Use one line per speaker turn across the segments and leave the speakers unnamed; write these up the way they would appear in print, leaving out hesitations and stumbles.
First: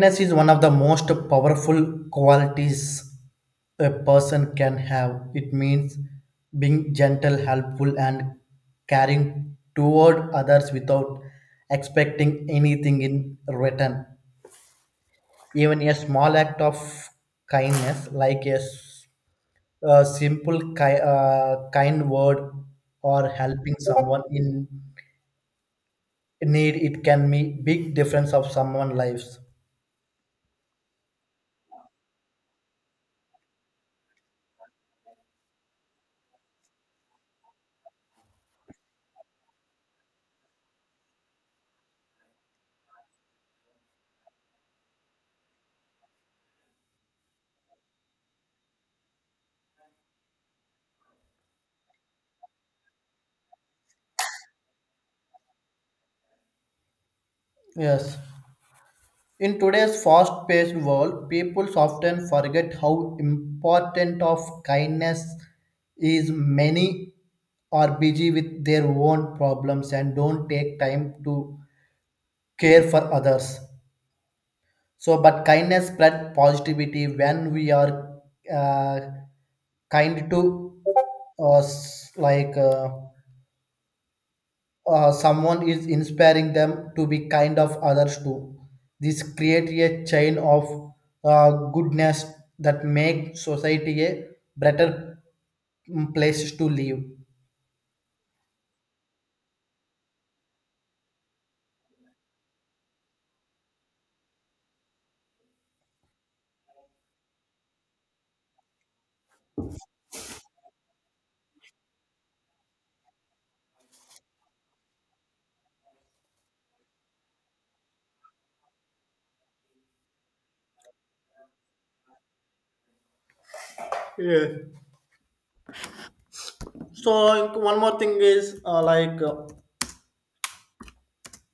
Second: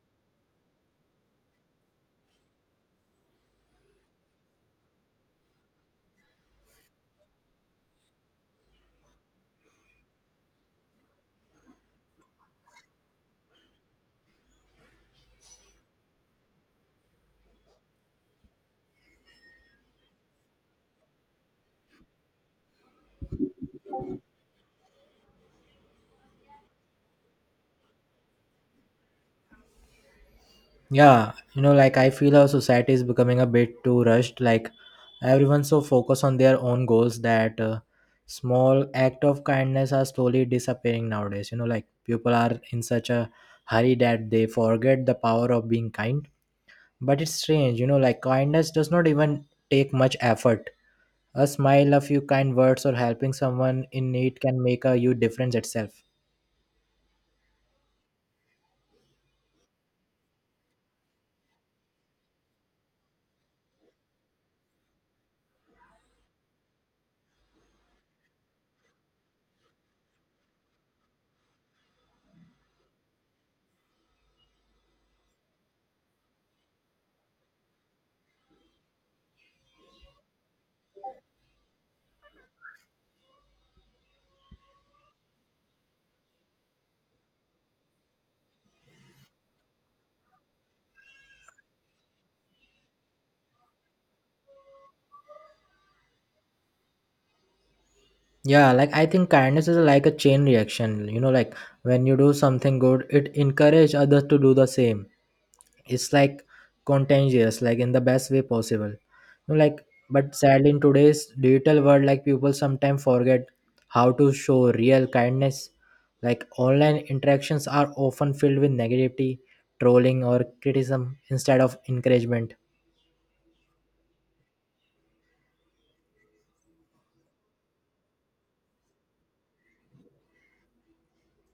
Kindness is one of the most powerful qualities a person can have. It means being gentle, helpful, and caring toward others without expecting anything in return. Even a small act of kindness, like a simple kind word or helping someone in need, it can make big difference of someone's lives.
Yeah, you know, like I feel our society is becoming a bit too rushed. Like everyone's so focused on their own goals that small act of kindness are slowly disappearing nowadays. You know, like people are in such a hurry that they forget the power of being kind. But it's strange, you know, like kindness does not even take much effort. A smile, a few kind words, or helping someone in need can make a huge difference itself.
Yes. In today's fast-paced world, people often forget how important of kindness is. Many are busy with their own problems and don't take time to care for others. So, but kindness spread positivity when we are uh, kind to us, like. Someone is inspiring them to be kind of others too. This create a chain of goodness that make society a better place to live.
Yeah, like I think kindness is like a chain reaction. You know, like when you do something good, it encourage others to do the same. It's like contagious, like in the best way possible. You know, like but sadly in today's digital world, like people sometimes forget how to show real kindness. Like online interactions are often filled with negativity, trolling or criticism instead of encouragement.
Yeah. So like, one more thing is,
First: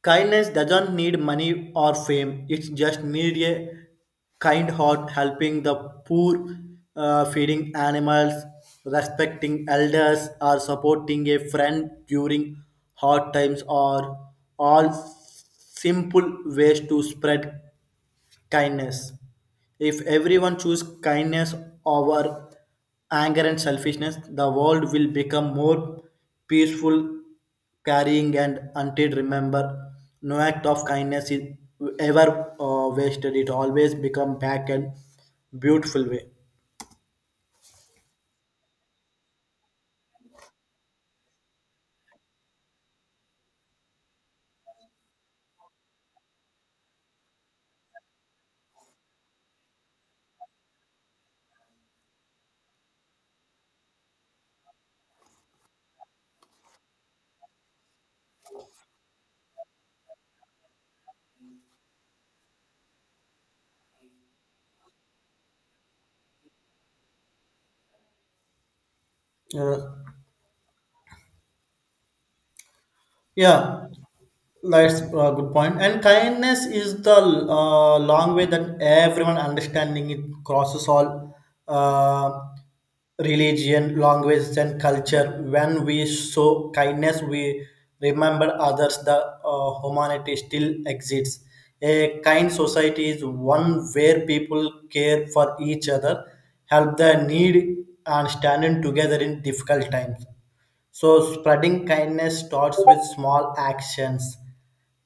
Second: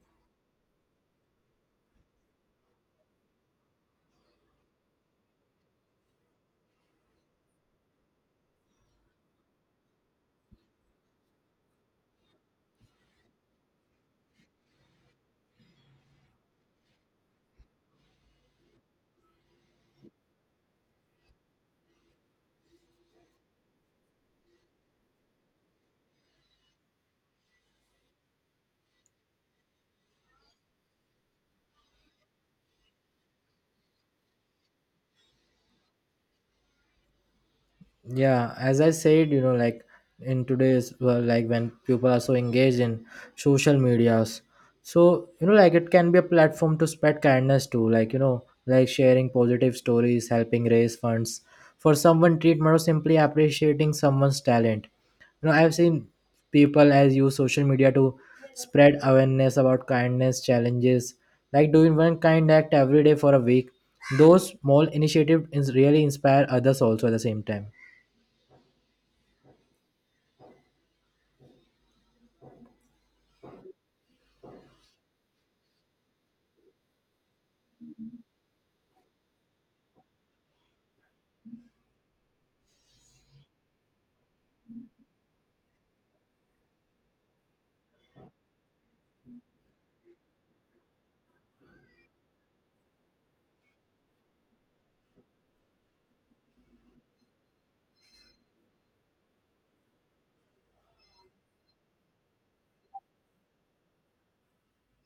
kindness doesn't need money or fame, it just needs a kind heart, helping the poor, feeding animals, respecting elders, or supporting a friend during hard times are all simple ways to spread kindness. If everyone chooses kindness over anger and selfishness, the world will become more peaceful, carrying and until remember, no act of kindness is ever wasted. It always become back and beautiful way.
Yeah, as I said, you know, like in today's well, like when people are so engaged in social medias, so you know, like it can be a platform to spread kindness too, like you know, like sharing positive stories, helping raise funds for someone treatment or simply appreciating someone's talent. You know, I've seen people as use social media to spread awareness about kindness challenges, like doing one kind act every day for a week. Those small initiatives is really inspire others also at the same time.
Uh, Yeah, that's a good point. And kindness is the long way that everyone understanding it crosses all uh, religion, language, and culture. When we show kindness, we remember others. The humanity still exists. A kind society is one where people care for each other, help the need, and stand in together in difficult times. So, spreading kindness starts with small actions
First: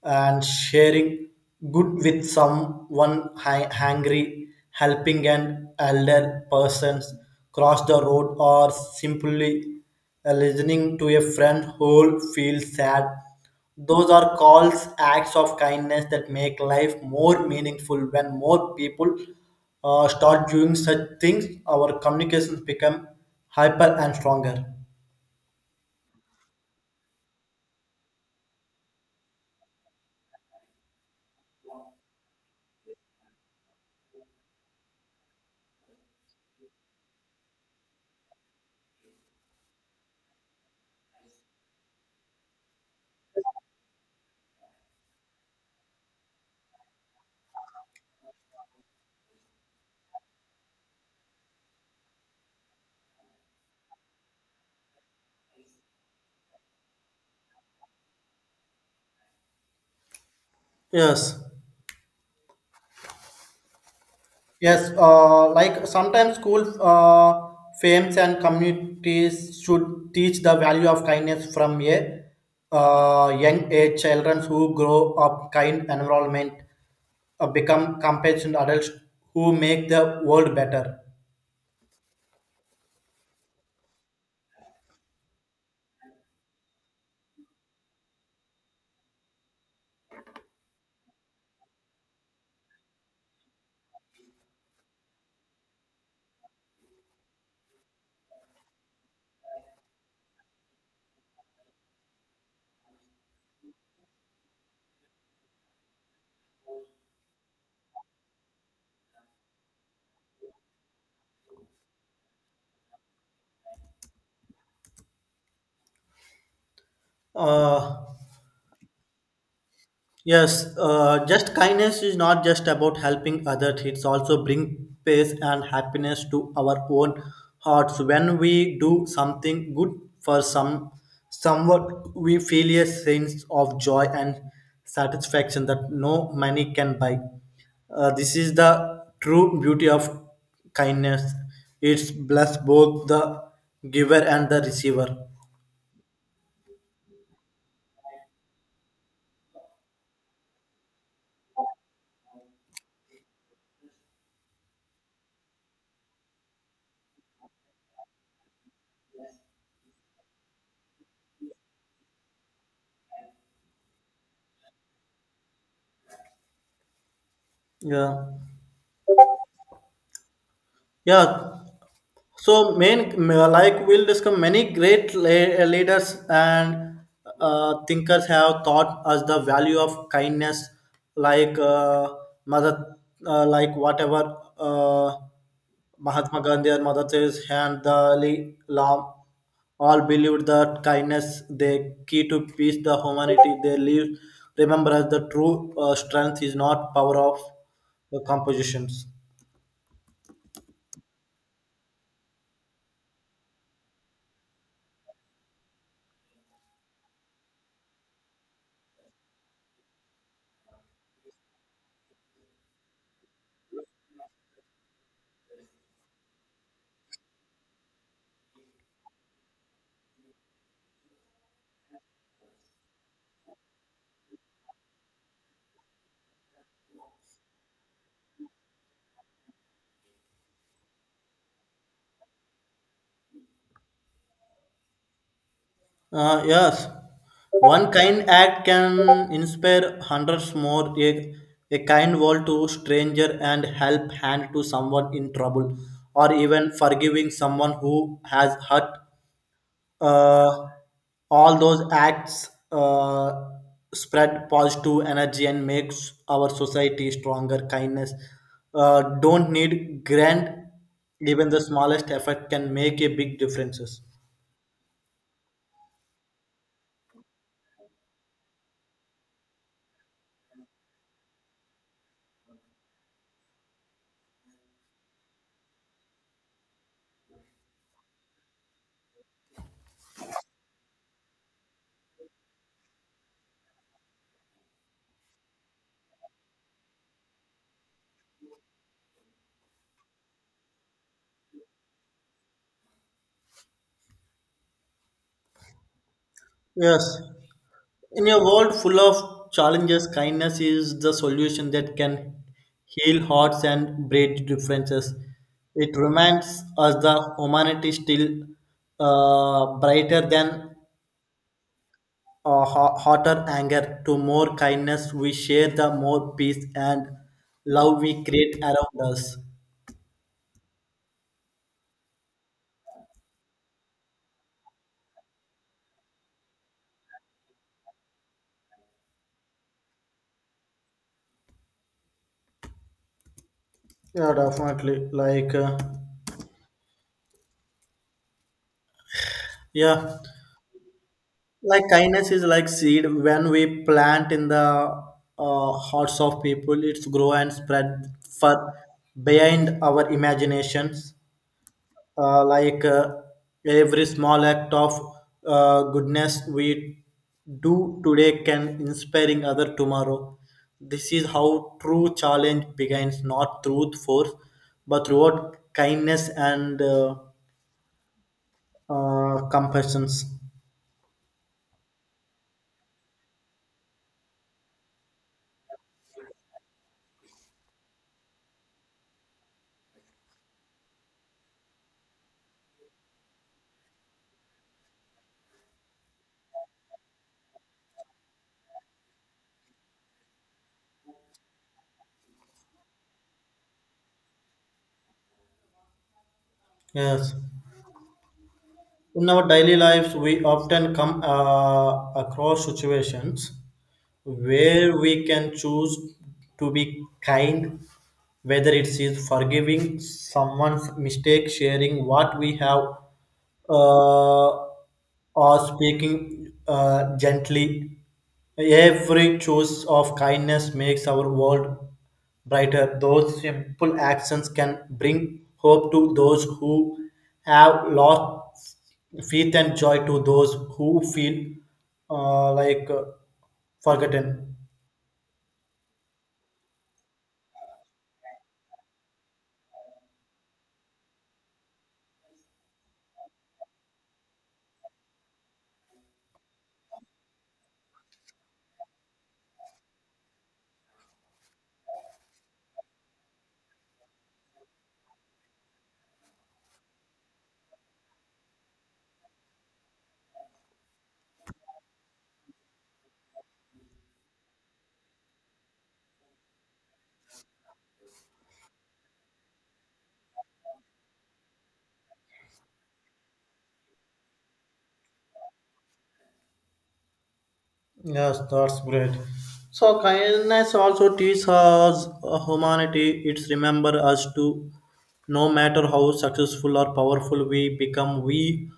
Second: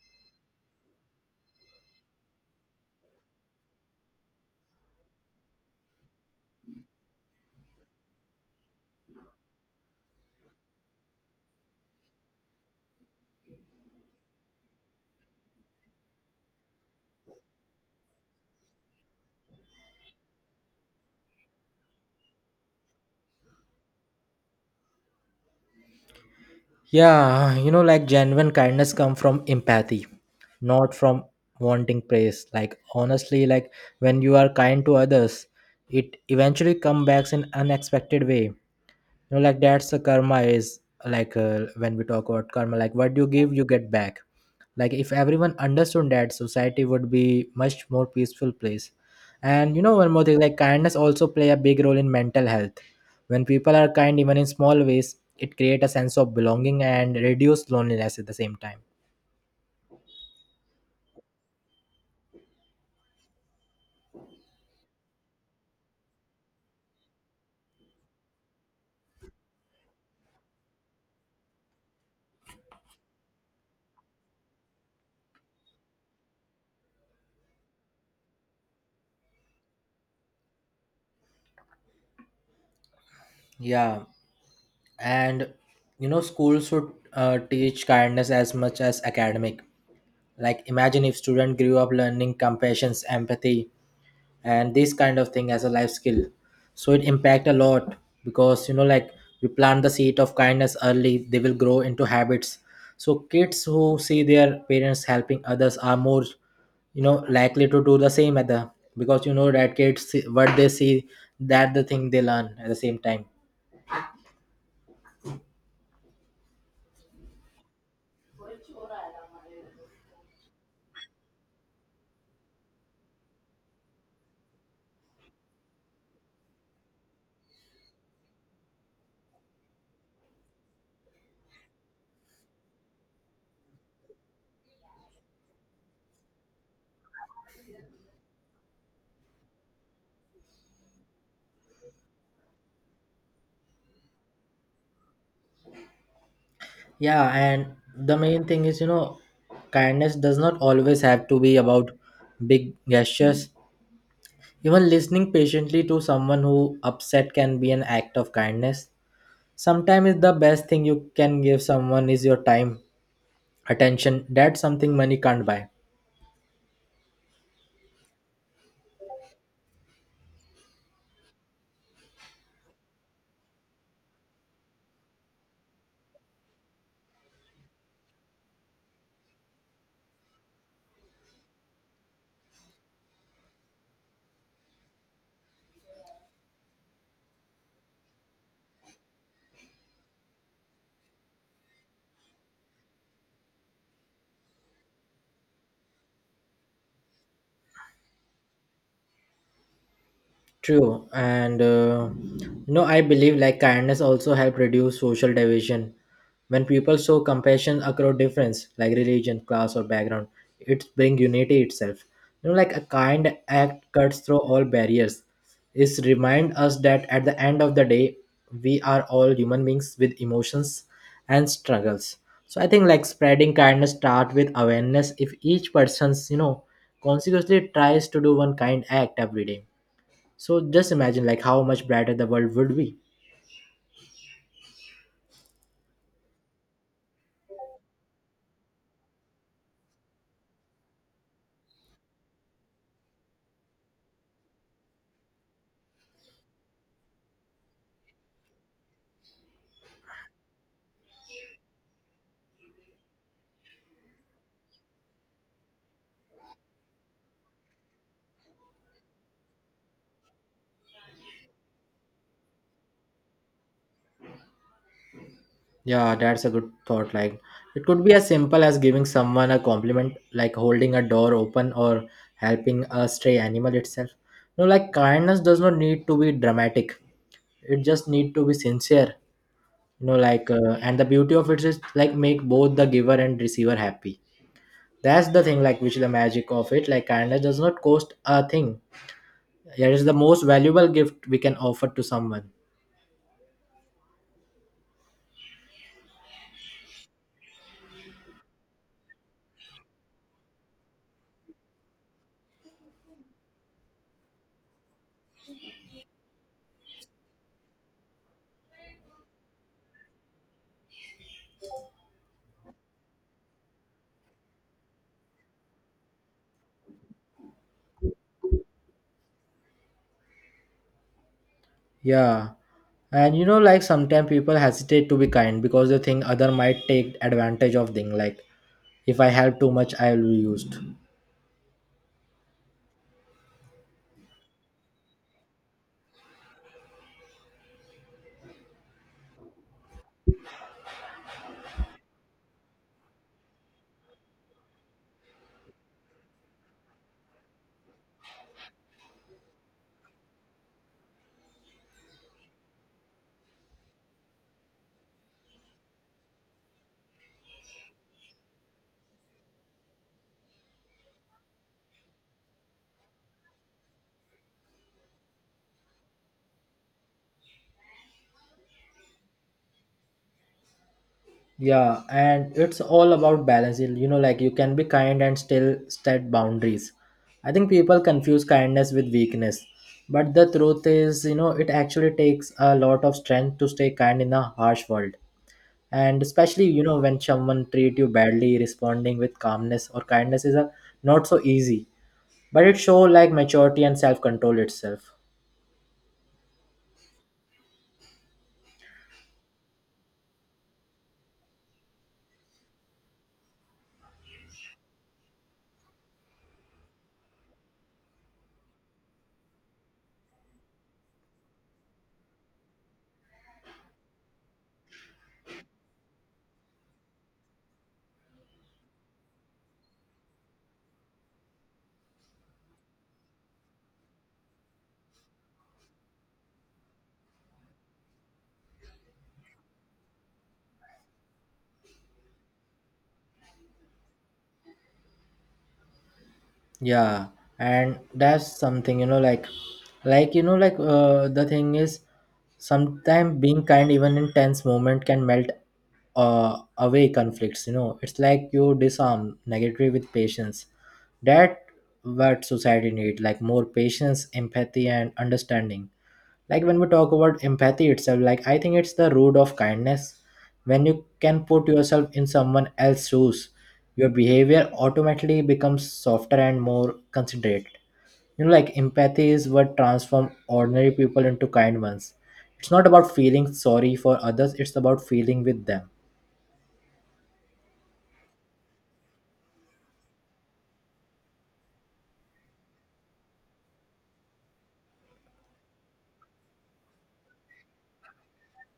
and sharing good with someone hungry, helping an elder person cross the road, or simply listening to a friend who feels sad. Those are calls, acts of kindness that make life more meaningful. When more people start doing such things, our communications become hyper and stronger.
Yeah, you know, like genuine kindness come from empathy, not from wanting praise. Like honestly, like when you are kind to others, it eventually comes back in unexpected way. You know, like that's the karma is like when we talk about karma, like what you give you get back. Like if everyone understood that, society would be much more peaceful place. And you know, one more thing, like kindness also play a big role in mental health. When people are kind even in small ways, it create a sense of belonging and reduce loneliness at the same time.
Yes. Yes, like sometimes school fames and communities should teach the value of kindness from a young age. Children who grow up kind environment become compassionate adults who make the world better.
Yeah, and you know, schools should teach kindness as much as academic. Like imagine if student grew up learning compassion, empathy, and this kind of thing as a life skill. So it impact a lot because you know, like we plant the seed of kindness early, they will grow into habits. So kids who see their parents helping others are more you know likely to do the same at the because you know that kids see, what they see, that the thing they learn at the same time.
Uh, Yes, just kindness is not just about helping others, it's also bring peace and happiness to our own hearts. When we do something good for someone, we feel a sense of joy and satisfaction that no money can buy. This is the true beauty of kindness. It's bless both the giver and the receiver.
Yeah, and the main thing is, you know, kindness does not always have to be about big gestures. Even listening patiently to someone who upset can be an act of kindness. Sometimes the best thing you can give someone is your time, attention. That's something money can't buy.
Yeah. Yeah, so, main like we'll discuss many great leaders and thinkers have taught us the value of kindness, like mother, like whatever Mahatma Gandhi or Mother Teresa and the Ali Lam all believed that kindness the key to peace, the humanity they live. Remember, as the true strength is not power of the compositions.
True, and no, I believe like kindness also help reduce social division. When people show compassion across difference, like religion, class, or background, it bring unity itself. You know, like a kind act cuts through all barriers. It remind us that at the end of the day, we are all human beings with emotions and struggles. So I think like spreading kindness start with awareness. If each person's you know consequently tries to do one kind act every day. So just imagine like how much brighter the world would be.
Yes, one kind act can inspire hundreds more. A kind word to stranger and help hand to someone in trouble, or even forgiving someone who has hurt. Uh, all those acts spread positive energy and makes our society stronger. Kindness don't need grand. Even the smallest effort can make a big differences.
Yeah, that's a good thought. Like it could be as simple as giving someone a compliment, like holding a door open or helping a stray animal itself. No, like kindness does not need to be dramatic. It just need to be sincere. You know, like and the beauty of it is like make both the giver and receiver happy. That's the thing, like which is the magic of it. Like kindness does not cost a thing. It is the most valuable gift we can offer to someone.
Yes. In a world full of challenges, kindness is the solution that can heal hearts and break differences. It reminds us the humanity still brighter than hotter anger. To more kindness we share, the more peace and love we create around us.
Yeah. And you know, like sometimes people hesitate to be kind because they think other might take advantage of thing. Like if I help too much, I'll be used.
Yeah, definitely. Like, yeah. Like kindness is like seed when we plant in the hearts of people it's grow and spread far behind our imaginations, uh, like uh, every small act of goodness we do today can inspiring other tomorrow. This is how true challenge begins, not through force but through kindness and compassion.
Yeah, and it's all about balance. You know, like you can be kind and still set boundaries. I think people confuse kindness with weakness. But the truth is, you know, it actually takes a lot of strength to stay kind in a harsh world. And especially, you know, when someone treat you badly, responding with calmness or kindness is a, not so easy. But it show like maturity and self-control itself.
Yes, in our daily lives we often come across situations where we can choose to be kind, whether it is forgiving someone's mistake, sharing what we have, uh, or speaking gently. Every choice of kindness makes our world brighter. Those simple actions can bring hope to those who have lost faith and joy to those who feel uh, like uh, forgotten.
Yeah, and that's something, you know, like you know like the thing is sometimes being kind even in tense moment can melt away conflicts. You know, it's like you disarm negativity with patience. That what society need, like more patience, empathy and understanding. Like when we talk about empathy itself, like I think it's the root of kindness. When you can put yourself in someone else's shoes, your behavior automatically becomes softer and more considerate. You know, like empathy is what transforms ordinary people into kind ones. It's not about feeling sorry for others, it's about feeling with them.
Yes, that's great. So kindness also teaches us humanity. It's remember us to no matter how successful or powerful we become, we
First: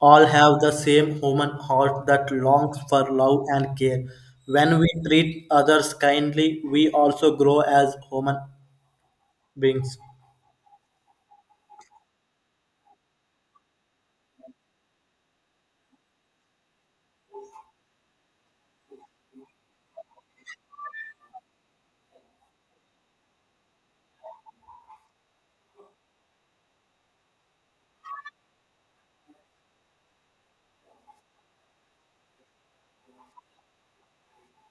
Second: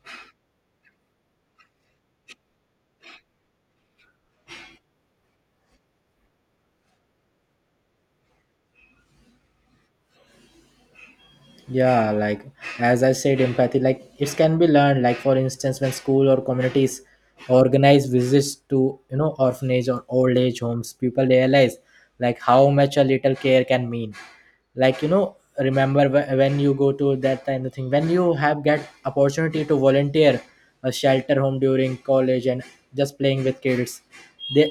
all have the same human heart that longs for love and care. When we treat others kindly, we also grow as human beings.
Yeah, like as I said, empathy, like it can be learned. Like for instance, when school or communities organize visits to you know orphanage or old age homes, people realize like how much a little care can mean. Like you know, remember when you go to that kind of thing, when you have get opportunity to volunteer a shelter home during college, and just playing with kids, they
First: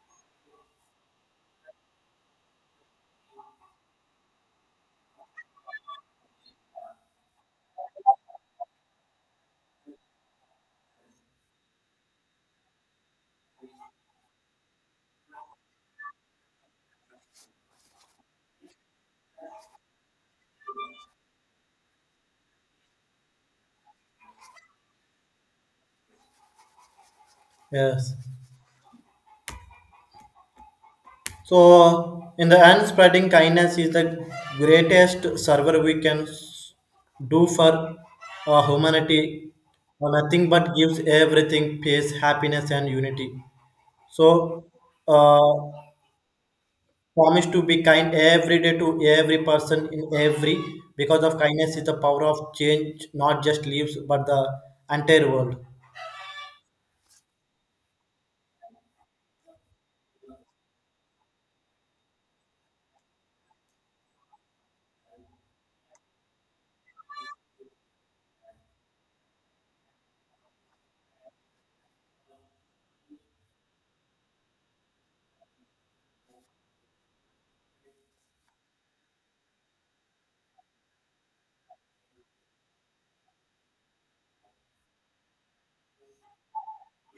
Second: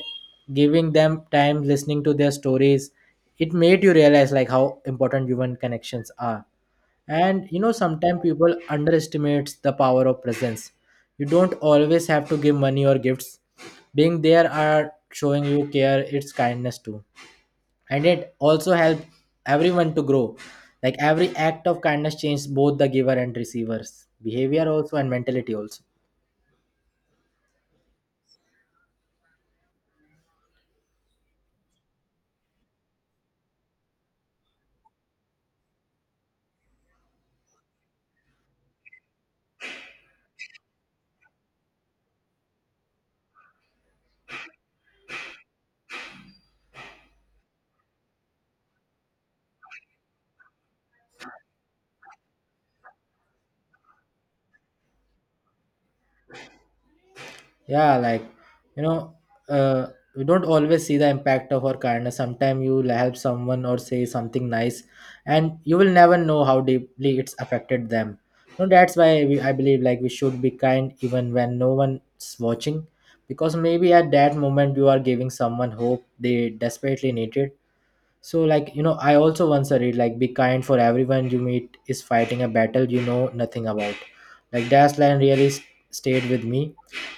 giving them time, listening to their stories, it made you realize like how important human connections are. And you know, sometimes people underestimates the power of presence. You don't always have to give money or gifts. Being there are showing you care, it's kindness too. And it also helps everyone to grow. Like every act of kindness changes both the giver and receivers behavior also and mentality also.
Yes. So, in the end, spreading kindness is the greatest server we can do for humanity. Nothing but gives everything peace, happiness, and unity. So, uh, promise to be kind every day to every person in every because of kindness is the power of change, not just leaves but the entire world.
Yeah, like you know, uh, we don't always see the impact of our kindness. Sometimes you will help someone or say something nice and you will never know how deeply it's affected them. So that's why we, I believe, like we should be kind even when no one's watching, because maybe at that moment you are giving someone hope they desperately needed. So, like, you know, I also once read, like, be kind for everyone you meet is fighting a battle you know nothing about. Like, that line really stayed with me.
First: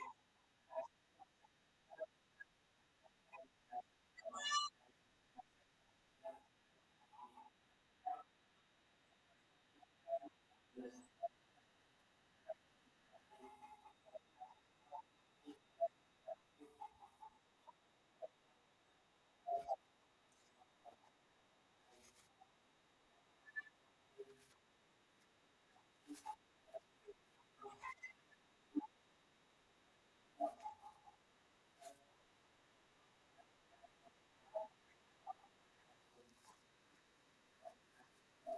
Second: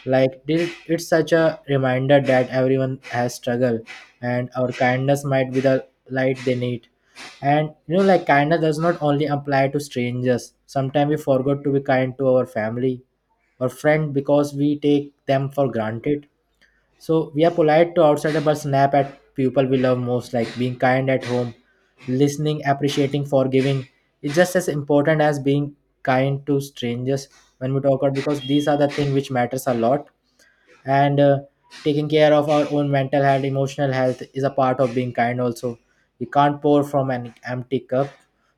Like, this, it's such a reminder that everyone has struggle and our kindness might be the light they need. And, you know, like, kindness does not only apply to strangers. Sometimes we forgot to be kind to our family or friend because we take them for granted. So we are polite to outsiders but snap at people we love most, like being kind at home, listening, appreciating, forgiving. It's just as important as being kind to strangers when we talk out, because these are the things which matters a lot. And taking care of our own mental health, emotional health is a part of being kind also. We can't pour from an empty cup.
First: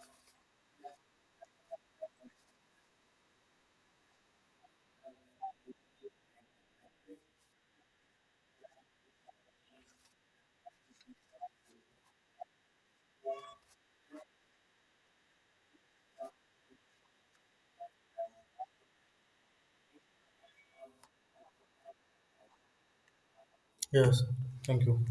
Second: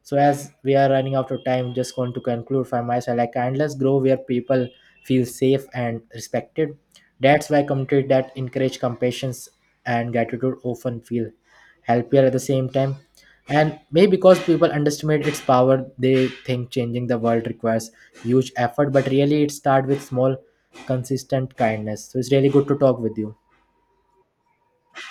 So as we are running out of time, just going to conclude from my side, like kindness grow where people feel safe and respected. That's why community that encourage compassion and gratitude often feel happier at the same time. And maybe because people underestimate its power, they think changing the world requires huge effort, but really it starts with small consistent kindness. So it's really good to talk with you.
Yes, thank you.